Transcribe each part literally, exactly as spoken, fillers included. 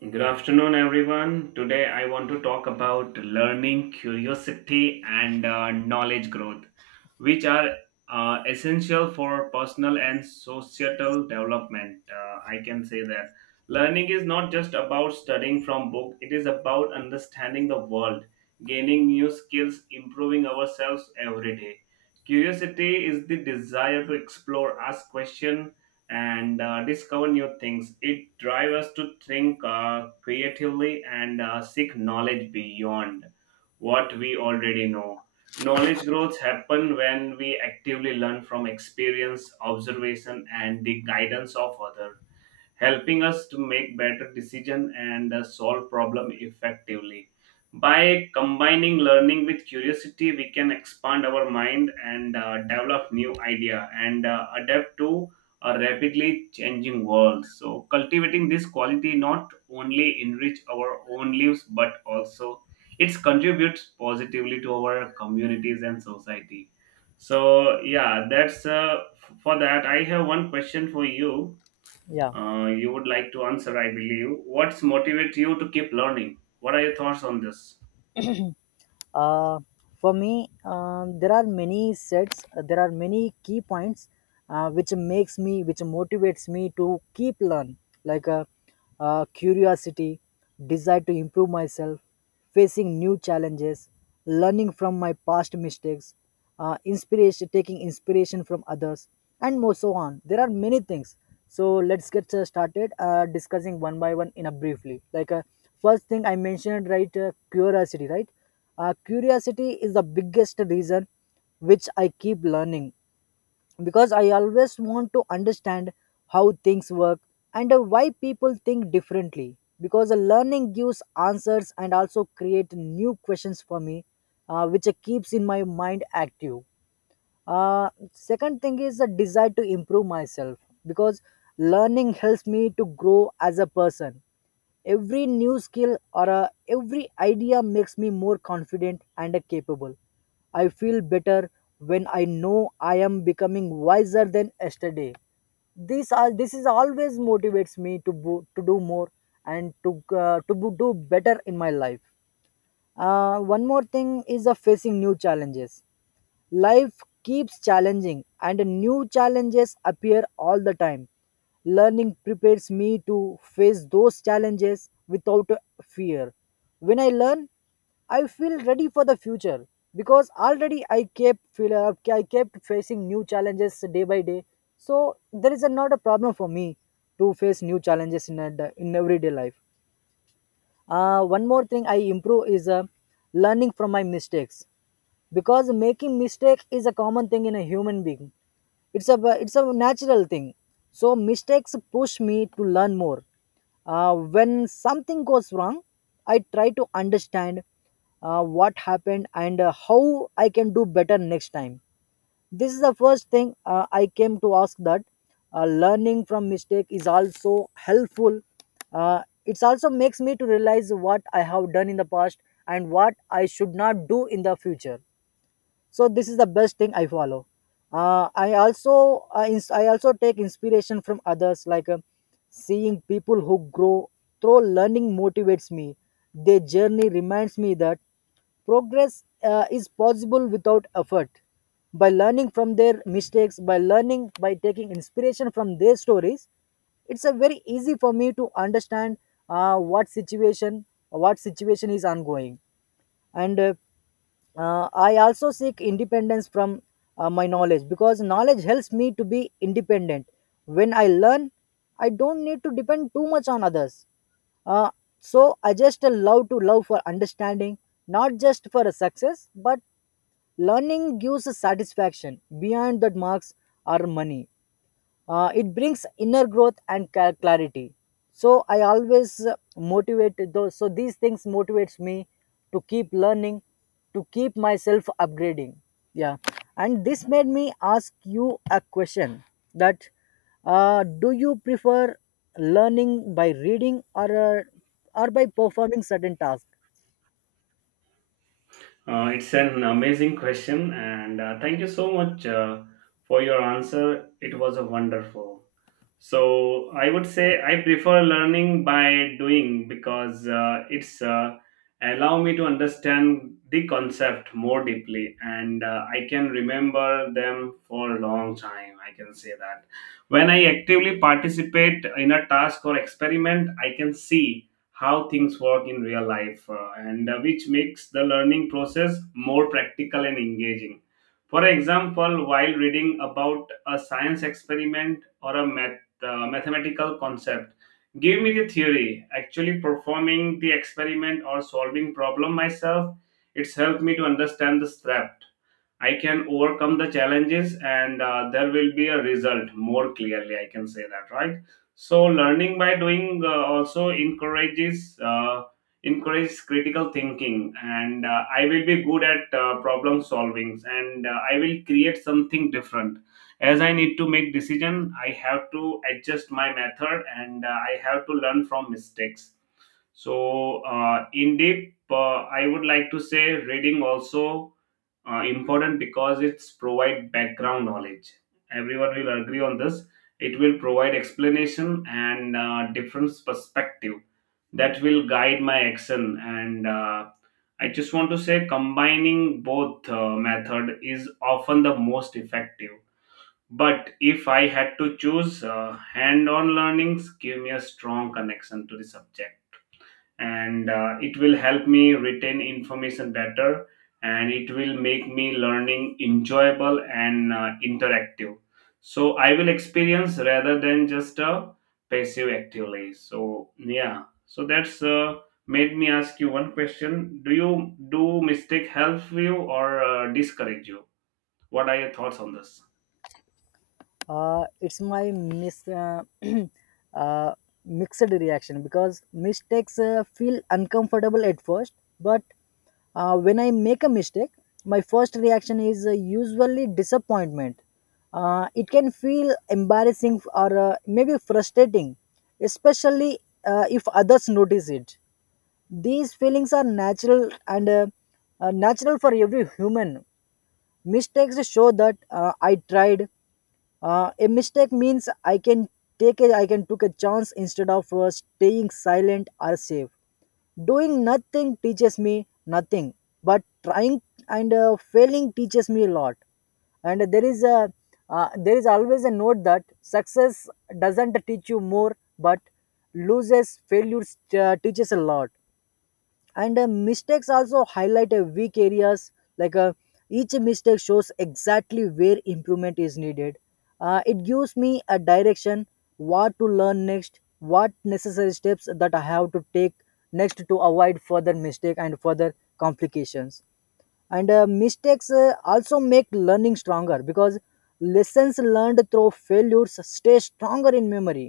Good afternoon, everyone. Today I want to talk about learning, curiosity, and uh, knowledge growth, which are uh, essential for personal and societal development. Uh, I can say that learning is not just about studying from book; it is about understanding the world, gaining new skills, improving ourselves every day. Curiosity is the desire to explore, ask questions and uh, discover new things. It drives us to think uh, creatively and uh, seek knowledge beyond what we already know. Knowledge growths happen when we actively learn from experience, observation, and the guidance of others helping us to make better decision and uh, solve problem effectively. By combining learning with curiosity, we can expand our mind and uh, develop new idea and uh, adapt to a rapidly changing world. So cultivating this quality not only enrich our own lives but also it contributes positively to our communities and society. So yeah, that's uh, f- for that. I have one question for you Yeah. uh, you would like to answer, I believe. What's motivate you to keep learning? What are your thoughts on this? Uh, for me, um, there are many sets. uh, There are many key points, uh, which makes me, which motivates me to keep learn. Like uh, uh, Curiosity, desire to improve myself, facing new challenges, learning from my past mistakes, uh, inspiration, taking inspiration from others, and more so on. There are many things. So let's get uh, started uh, discussing one by one in a briefly. Like uh, first thing I mentioned, right? Uh, curiosity, right? Uh, curiosity is the biggest reason which I keep learning, because I always want to understand how things work, and uh, why people think differently, because uh, learning gives answers and also create new questions for me, uh, which uh, keeps in my mind active. Uh, second thing is the desire to improve myself, because learning helps me to grow as a person. Every new skill or uh, every idea makes me more confident and uh, capable. I feel better when I know I am becoming wiser than yesterday. This all this is always motivates me to bo- to do more and to uh, to bo- do better in my life. Uh, one more thing is uh, facing new challenges. Life keeps challenging, and new challenges appear all the time. Learning prepares me to face those challenges without fear. When I learn, I feel ready for the future, because already I kept feel, uh, I kept facing new challenges day by day. So there is a, not a problem for me to face new challenges in a, in everyday life. Uh, one more thing I improve is uh, learning from my mistakes, because making mistake is a common thing in a human being. It's a it's a natural thing, so mistakes push me to learn more. Uh, when something goes wrong, I try to understand uh, what happened, and uh, how I can do better next time. This is the first thing uh, I came to ask, that uh, learning from mistake is also helpful. Uh, it also makes me to realize what I have done in the past and what I should not do in the future. So this is the best thing I follow. uh, i also I, ins- I also take inspiration from others, like uh, seeing people who grow through learning motivates me. Their journey reminds me that progress uh, is possible without effort. By learning from their mistakes, by learning, by taking inspiration from their stories, it's a very easy for me to understand uh, what situation what situation is ongoing. And uh, uh, I also seek independence from uh, my knowledge, because knowledge helps me to be independent. When I learn, I don't need to depend too much on others. Uh, so I just love to love for understanding, not just for a success, but learning gives a satisfaction beyond that marks or money. Uh, it brings inner growth and ca- clarity. So I always uh, motivate those so these things motivates me to keep learning, to keep myself upgrading. Yeah. And this made me ask you a question, that uh, do you prefer learning by reading, or uh, or by performing certain tasks? Uh, it's an amazing question, and uh, thank you so much uh, for your answer. It was a wonderful. So I would say I prefer learning by doing because uh, it's uh, allow me to understand the concept more deeply, and uh, I can remember them for a long time. I can say that when I actively participate in a task or experiment, I can see how things work in real life uh, and uh, which makes the learning process more practical and engaging for example while reading about a science experiment or a math, uh, mathematical concept give me the theory actually performing the experiment or solving problem myself it's helped me to understand the step. I can overcome the challenges and uh, there will be a result more clearly. I can say that, right? So learning by doing uh, also encourages uh, encourages critical thinking, and uh, I will be good at uh, problem solvings, and uh, I will create something different. As I need to make decision, I have to adjust my method, and uh, I have to learn from mistakes. So, uh, in deep, uh, I would like to say reading also uh, important because it's provide background knowledge. Everyone will agree on this. It will provide explanation and uh, different perspective that will guide my action, and uh, I just want to say combining both uh, method is often the most effective, but if I had to choose uh, hand on learnings give me a strong connection to the subject, and uh, it will help me retain information better, and it will make me learning enjoyable and uh, interactive. So I will experience rather than just uh, passive actively. So yeah, so that's uh, made me ask you one question. Do you do mistake help you or uh, discourage you? What are your thoughts on this? uh, it's my mis- uh, uh, Mixed reaction, because mistakes uh, feel uncomfortable at first, but uh, when I make a mistake, my first reaction is uh, usually disappointment. Uh, it can feel embarrassing or uh, maybe frustrating, especially uh, if others notice it. These feelings are natural, and uh, uh, natural for every human. Mistakes show that uh, I tried. Uh, a mistake means I can take a I can took a chance instead of uh, staying silent or safe. Doing nothing teaches me nothing, but trying and uh, failing teaches me a lot. And there is a uh, There is always a note that success doesn't teach you more, but loses failure uh, teaches a lot. And uh, mistakes also highlight uh, weak areas, like uh, each mistake shows exactly where improvement is needed. Uh, it gives me a direction what to learn next, what necessary steps that I have to take next to avoid further mistake and further complications. And uh, mistakes uh, also make learning stronger, because lessons learned through failures stay stronger in memory.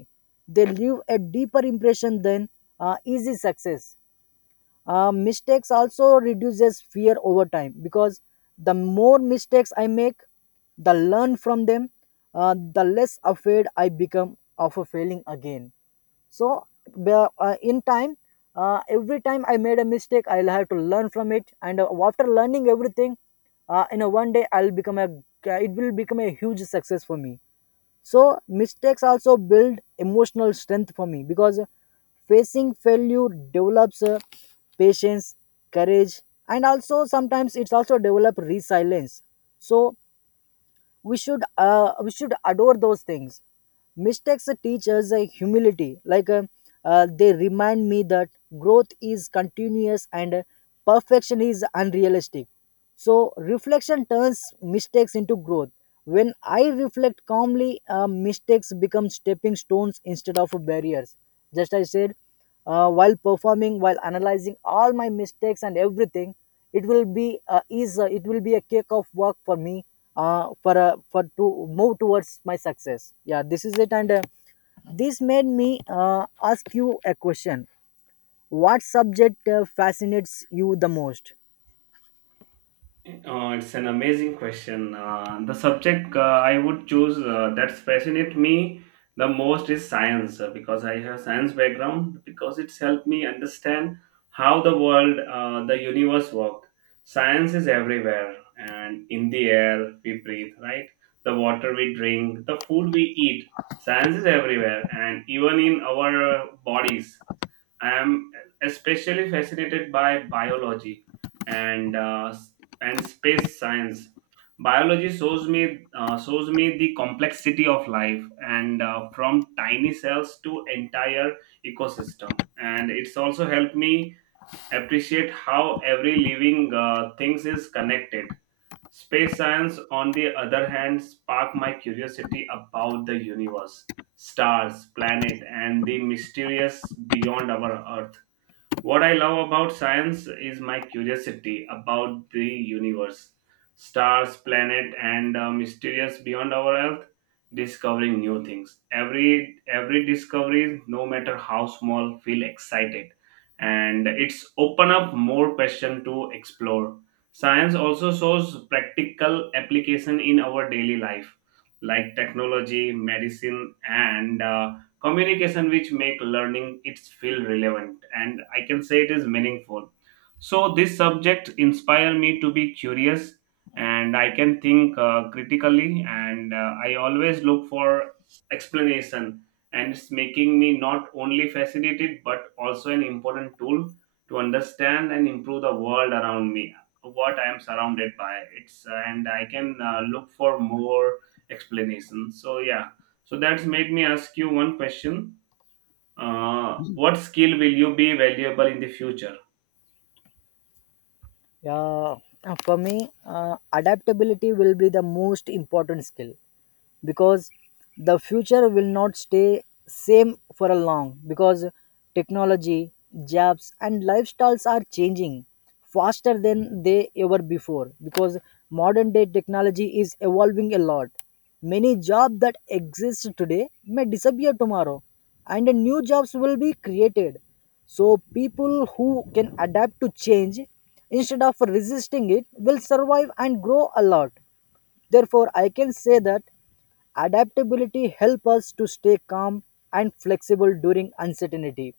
They leave a deeper impression than uh, easy success. Uh, mistakes also reduces fear over time, because the more mistakes I make, the learn from them, uh, the less afraid I become of a failing again. So the- uh, in time, uh, every time I made a mistake, I'll have to learn from it, and uh, after learning everything, uh, in a one day I'll become a. It will become a huge success for me. So mistakes also build emotional strength for me, because facing failure develops uh, patience, courage, and also sometimes it's also develop resilience. So we should uh, we should adore those things. Mistakes teach us uh, humility, like uh, uh, they remind me that growth is continuous, and uh, perfection is unrealistic. So reflection turns mistakes into growth. When I reflect calmly, uh, mistakes become stepping stones instead of barriers. Just I said, uh, while performing, while analyzing all my mistakes and everything, it will be uh, is uh, it will be a cake of work for me, uh, for uh, for to move towards my success. Yeah, this is it, and uh, this made me uh, ask you a question. What subject uh, fascinates you the most? Uh, it's an amazing question. Uh, the subject uh, I would choose uh, that's fascinate me the most is science uh, because I have science background because it's helped me understand how the world, uh, the universe work. Science is everywhere and in the air we breathe, right? The water we drink, the food we eat. Science is everywhere and even in our uh, bodies. I am especially fascinated by biology and uh, and space science. Biology shows me uh, shows me the complexity of life and uh, from tiny cells to entire ecosystem. And it's also helped me appreciate how every living uh, things is connected. Space science, on the other hand, sparked my curiosity about the universe, stars, planet, and the mysterious beyond our Earth. What I love about science is my curiosity about the universe, stars, planet, and uh, mysterious beyond our Earth. Discovering new things. Every every discovery, no matter how small, feel excited, and it's open up more question to explore. Science also shows practical application in our daily life, like technology, medicine, and uh, communication, which make learning it feel relevant, and I can say it is meaningful. So this subject inspire me to be curious, and I can think uh, critically, and uh, I always look for explanation, and it's making me not only fascinated but also an important tool to understand and improve the world around me, what I am surrounded by. It's uh, and I can uh, look for more explanation. So yeah, so that's made me ask you one question. Uh, what skill will you be valuable in the future? Yeah, for me, uh, adaptability will be the most important skill, because the future will not stay same for a long, because technology, jobs and lifestyles are changing faster than they ever before, because modern day technology is evolving a lot. Many jobs that exist today may disappear tomorrow, and new jobs will be created. So people who can adapt to change instead of resisting it will survive and grow a lot. Therefore I can say that adaptability helps us to stay calm and flexible during uncertainty.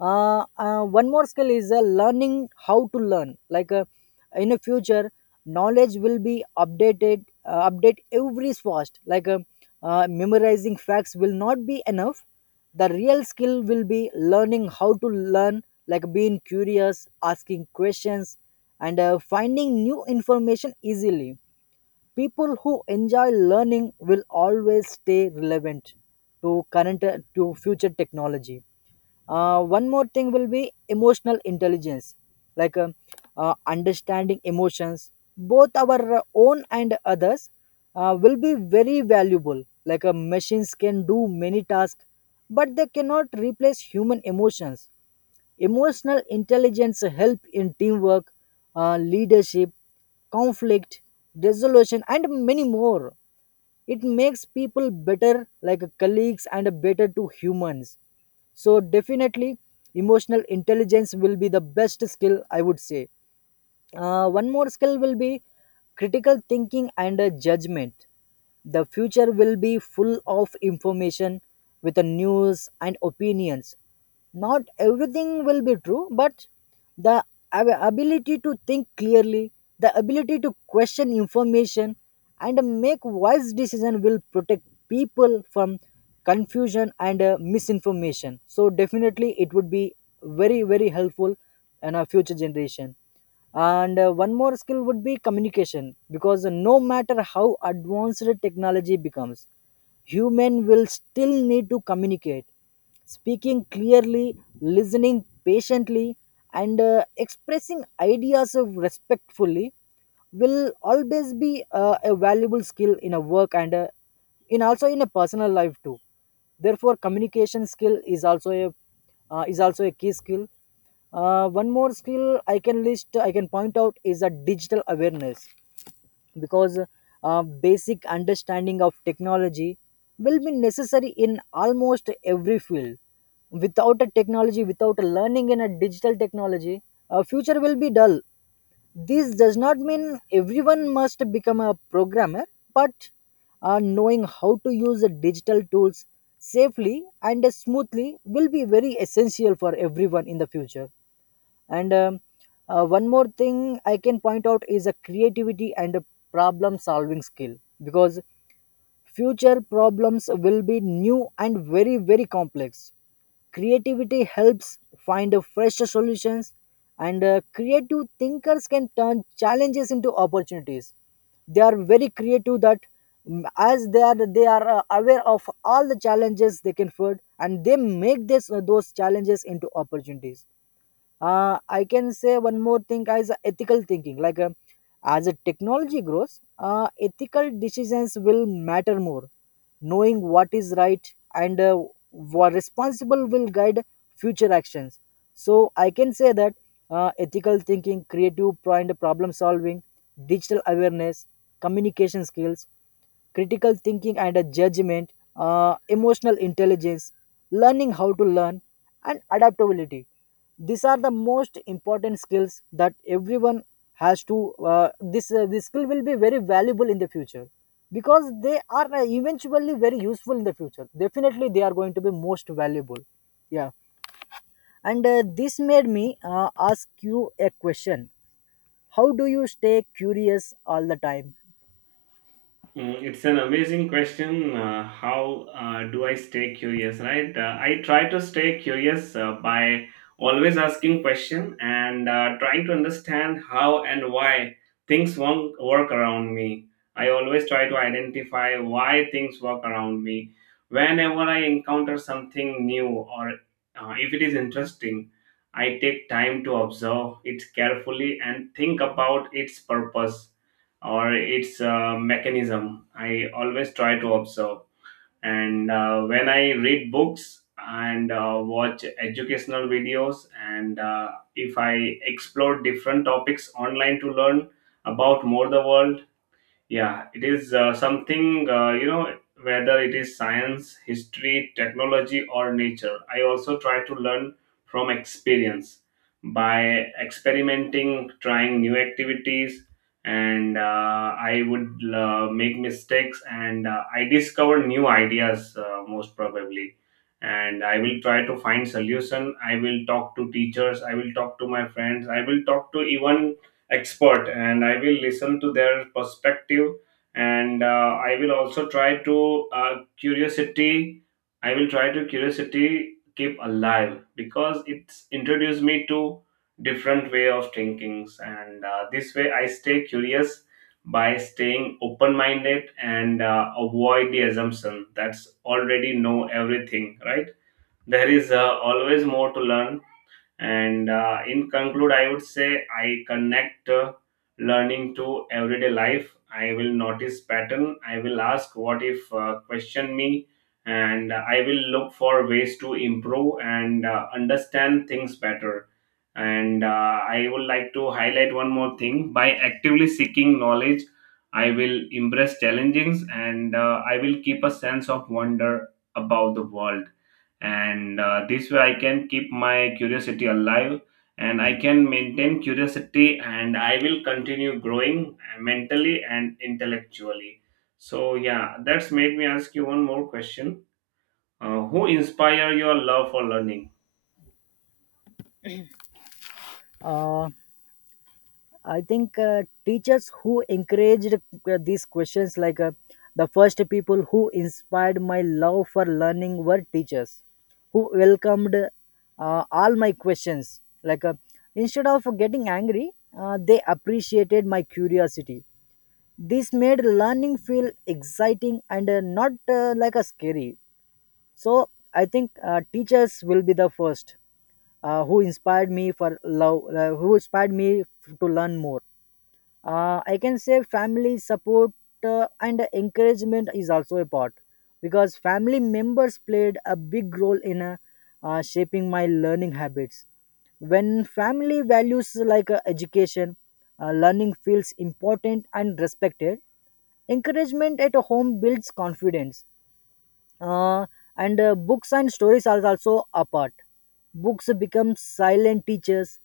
uh, uh, One more skill is uh, learning how to learn. Like uh, in the future, knowledge will be updated uh, update every fast. Like uh, uh, memorizing facts will not be enough. The real skill will be learning how to learn, like being curious, asking questions, and uh, finding new information easily. People who enjoy learning will always stay relevant to current, to future technology. Uh, one more thing will be emotional intelligence, like um, uh, understanding emotions, both our own and others. Uh, will be very valuable. Like uh, machines can do many tasks, but they cannot replace human emotions. Emotional intelligence help in teamwork, uh, leadership, conflict, resolution, and many more. It makes people better, like colleagues, and better to humans. So definitely, emotional intelligence will be the best skill I would say. Uh, one more skill will be critical thinking and uh, judgment. The future will be full of information with the news and opinions. Not everything will be true, but the ab- ability to think clearly, the ability to question information and make wise decision will protect people from confusion and uh, misinformation. So definitely it would be very very helpful in our future generation. And uh, one more skill would be communication, because no matter how advanced technology becomes, human will still need to communicate, speaking clearly, listening patiently, and uh, expressing ideas of respectfully will always be uh, a valuable skill in a work, and uh, in also in a personal life too. Therefore communication skill is also a, uh, is also a key skill. Uh, one more skill i can list I can point out is a digital awareness, because uh, basic understanding of technology will be necessary in almost every field. Without a technology, without a learning in a digital technology, a future will be dull. This does not mean everyone must become a programmer, but uh, knowing how to use the digital tools safely and smoothly will be very essential for everyone in the future. And um, uh, one more thing I can point out is a creativity and a problem solving skill, because future problems will be new and very very complex. Creativity helps find a fresher solutions, and uh, creative thinkers can turn challenges into opportunities. They are very creative that mm, as they are they are uh, aware of all the challenges. They can find and they make this uh, those challenges into opportunities. Uh, I can say one more thing as ethical thinking. Like uh, as a technology grows, uh, ethical decisions will matter more. Knowing what is right and uh, what responsible will guide future actions. So I can say that uh, ethical thinking, creative pro- and problem solving, digital awareness, communication skills, critical thinking and uh, judgment, uh, emotional intelligence, learning how to learn, and adaptability, these are the most important skills that everyone has to uh, this uh, this skill will be very valuable in the future, because they are uh, eventually very useful in The future, definitely they are going to be most valuable. Yeah, and uh, this made me uh, ask you a question. How do you stay curious all the time? Mm, it's an amazing question. Uh, how uh, do I stay curious, right? Uh, I try to stay curious uh, by always asking question and uh, trying to understand how and why things won't work around me. I always try to identify why things work around me. Whenever I encounter something new or uh, if it is interesting, I take time to observe it carefully and think about its purpose or its uh, mechanism. I always try to observe, and uh, when I read books and uh, watch educational videos and uh, if I explore different topics online to learn about more the world, yeah, it is uh, something, uh, you know, whether it is science, history, technology, or nature. I also try to learn from experience by experimenting, trying new activities, and uh, I would uh, make mistakes and uh, I discover new ideas uh, most probably. And I will try to find solution. I will talk to teachers. I will talk to my friends. I will talk to even expert, and I will listen to their perspective, and uh, I will also try to uh, curiosity i will try to curiosity keep alive because it's introduced me to different way of thinkings. And uh, this way I stay curious by staying open minded and uh, avoid the assumption that's already know everything, right? There is uh, always more to learn. And uh, in conclude, I would say I connect uh, learning to everyday life. I will notice pattern. I will ask what if uh, question me, and I will look for ways to improve and uh, understand things better. And uh, I would like to highlight one more thing. By actively seeking knowledge, I will embrace challenges and uh, I will keep a sense of wonder about the world. And uh, this way I can keep my curiosity alive, and I can maintain curiosity, and I will continue growing mentally and intellectually. So yeah, that's made me ask you one more question. Uh, who inspire your love for learning? uh, I think uh, teachers who encouraged uh, these questions, like uh, the first people who inspired my love for learning were teachers who welcomed uh, all my questions. Like uh, instead of getting angry, uh, they appreciated my curiosity. This made learning feel exciting and uh, not uh, like a scary. So I think uh, teachers will be the first uh, who inspired me for love, uh, who inspired me to learn more. uh, I can say family support uh, and encouragement is also a part, because family members played a big role in uh, uh, shaping my learning habits. When family values like uh, education, uh, learning feels important and respected. Encouragement at home builds confidence. Uh, and uh, books and stories are also a part. Books become silent teachers.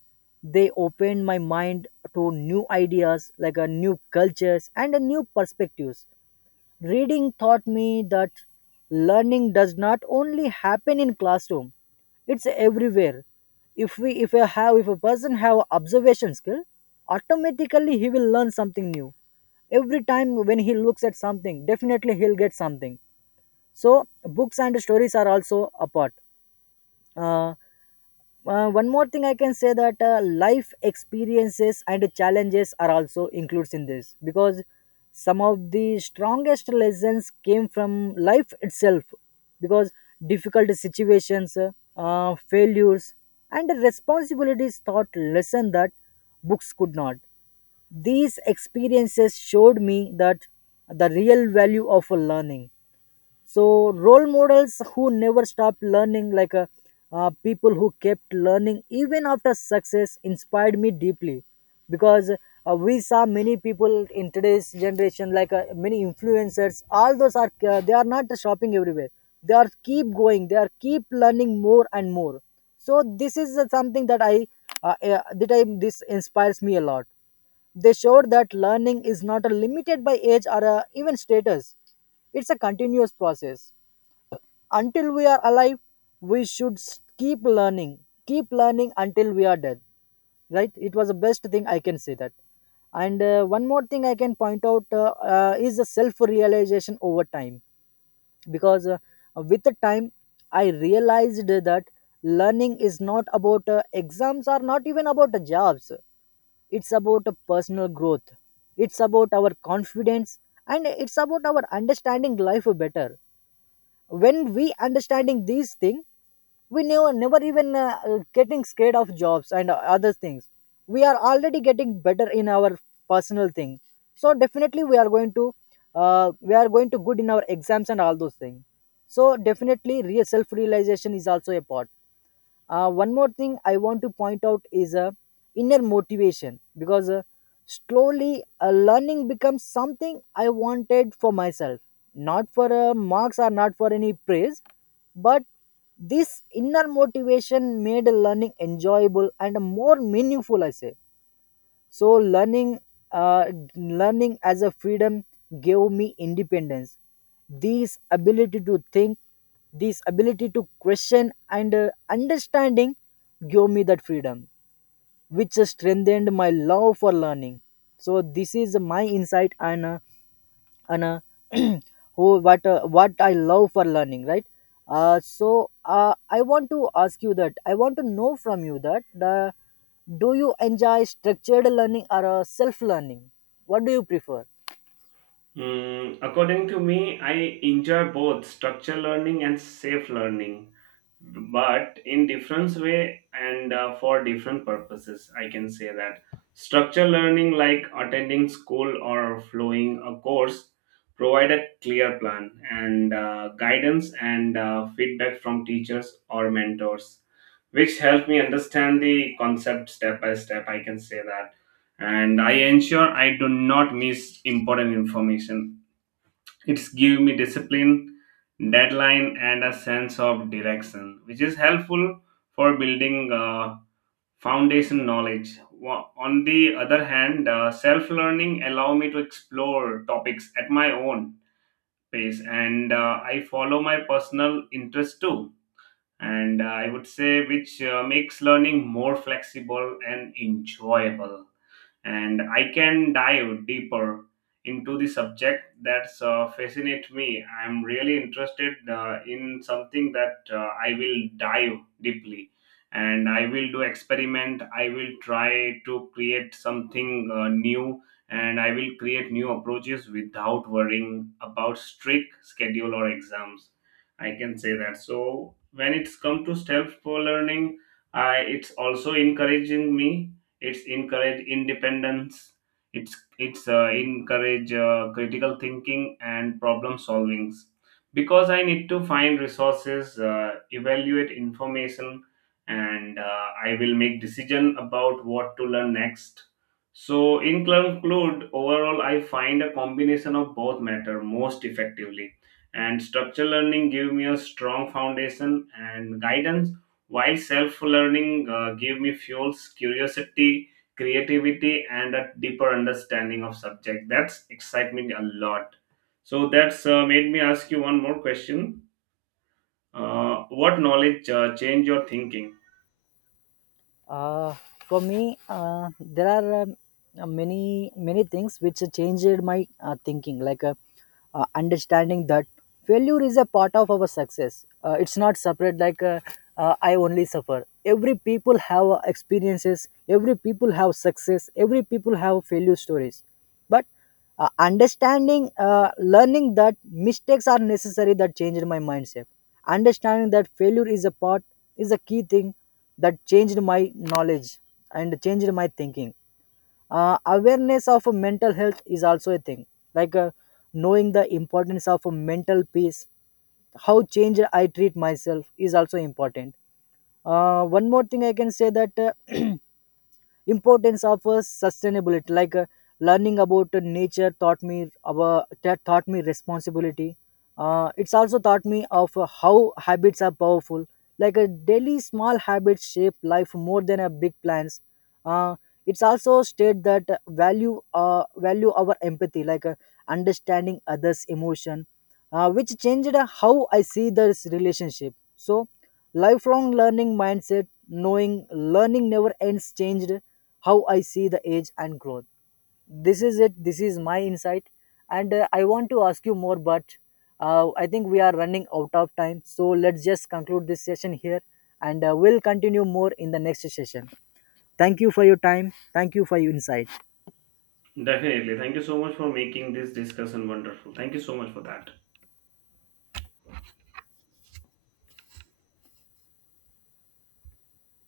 They open my mind to new ideas like a new cultures and a new perspectives. Reading taught me that learning does not only happen in classroom, it's everywhere. If we if a have if a person have observation skill, automatically he will learn something new. Every time when he looks at something, definitely he'll get something. So books and stories are also a part. uh, uh, One more thing I can say that uh, life experiences and challenges are also includes in this, because some of the strongest lessons came from life itself. Because difficult situations, uh, failures and responsibilities taught lesson that books could not. These experiences showed me that the real value of learning. So role models who never stopped learning, like uh, uh, people who kept learning even after success inspired me deeply. Because uh, we saw many people in today's generation, like uh, many influencers, all those are uh, they are not shopping everywhere. They are keep going, they are keep learning more and more. So this is uh, something that i uh, uh, that i this inspires me a lot. They showed that learning is not a limited by age or uh, even status. It's a continuous process. Until we are alive, we should s- keep learning. Keep learning until we are dead. Right? It was the best thing I can say that. And uh, one more thing I can point out uh, uh, is the self realization over time. Because uh, with the time, I realized that learning is not about uh, exams or not even about uh, jobs. It's about a personal growth. It's about our confidence and it's about our understanding life better. When we understanding these things, we never, never even uh, uh, getting scared of jobs and uh, other things. We are already getting better in our personal thing. So definitely we are going to uh, we are going to good in our exams and all those things. So definitely real self realization is also a part. Uh, one more thing I want to point out is uh, inner motivation, because uh, slowly uh, learning becomes something I wanted for myself, not for uh, marks or not for any praise, but this inner motivation made learning enjoyable and more meaningful, I say. So learning, uh, learning as a freedom gave me independence. This ability to think, this ability to question and uh, understanding gave me that freedom, which strengthened my love for learning. So this is my insight and uh, and uh, who what uh, what I love for learning, right? Uh, so uh, I want to ask you that I want to know from you that the do you enjoy structured learning or uh, self learning? What do you prefer? Hmm, according to me, I enjoy both structured learning and safe learning but in different way, and uh, for different purposes, I can say that structured learning like attending school or following a course provide a clear plan and uh, guidance and uh, feedback from teachers or mentors which help me understand the concept step by step. I can say that, and I ensure I do not miss important information. It's give me discipline, deadline, and a sense of direction, which is helpful for building uh, foundation knowledge. Wa- On the other hand, uh, self-learning allow me to explore topics at my own pace, and uh, I follow my personal interest too. And uh, I would say which uh, makes learning more flexible and enjoyable, and I can dive deeper into the subject that's uh, fascinate me. I'm really interested uh, in something that uh, I will dive deeply, and I will do experiment. I will try to create something uh, new, and I will create new approaches without worrying about strict schedule or exams. I can say that. So when it's come to self learning, I it's also encouraging me, it's encourage independence, it's it's uh, encourage uh, critical thinking and problem solvings because I need to find resources, uh, evaluate information, and uh, I will make decision about what to learn next. So in conclude, overall I find a combination of both matter most effectively, and structured learning give me a strong foundation and guidance, while self learning uh, gave me fuels, curiosity, creativity, and a deeper understanding of subject, that's excite me a lot. So that's uh, made me ask you one more question. Uh, what knowledge uh, changed your thinking? Uh, for me, uh, there are um, uh, many many things which changed my uh, thinking, like uh, uh, understanding that failure is a part of our success. Uh, it's not separate. Like uh, uh, I only suffer. Every people have uh, experiences. Every people have success. Every people have failure stories. But uh, understanding, uh, learning that mistakes are necessary, that changed my mindset. Understanding that failure is a part is a key thing that changed my knowledge and changed my thinking. Uh, awareness of mental health is also a thing, like uh, knowing the importance of mental peace, how change I treat myself is also important. Uh, one more thing I can say that. Uh, Importance of uh, sustainability, like uh, learning about uh, nature taught me about that, taught me responsibility. Uh, it's also taught me of uh, how habits are powerful, like a daily small habits shape life more than a big plans. uh, it's also state that uh, value uh, value our empathy, like uh, understanding others emotion uh, which changed uh, how I see this relationship. So lifelong learning mindset, knowing learning never ends, changed how I see the age and growth. This is it. This is my insight. And uh, I want to ask you more, but uh, I think we are running out of time. So let's just conclude this session here and uh, we'll continue more in the next session. Thank you for your time. Thank you for your insight. Definitely. Thank you so much for making this discussion wonderful. Thank you so much for that.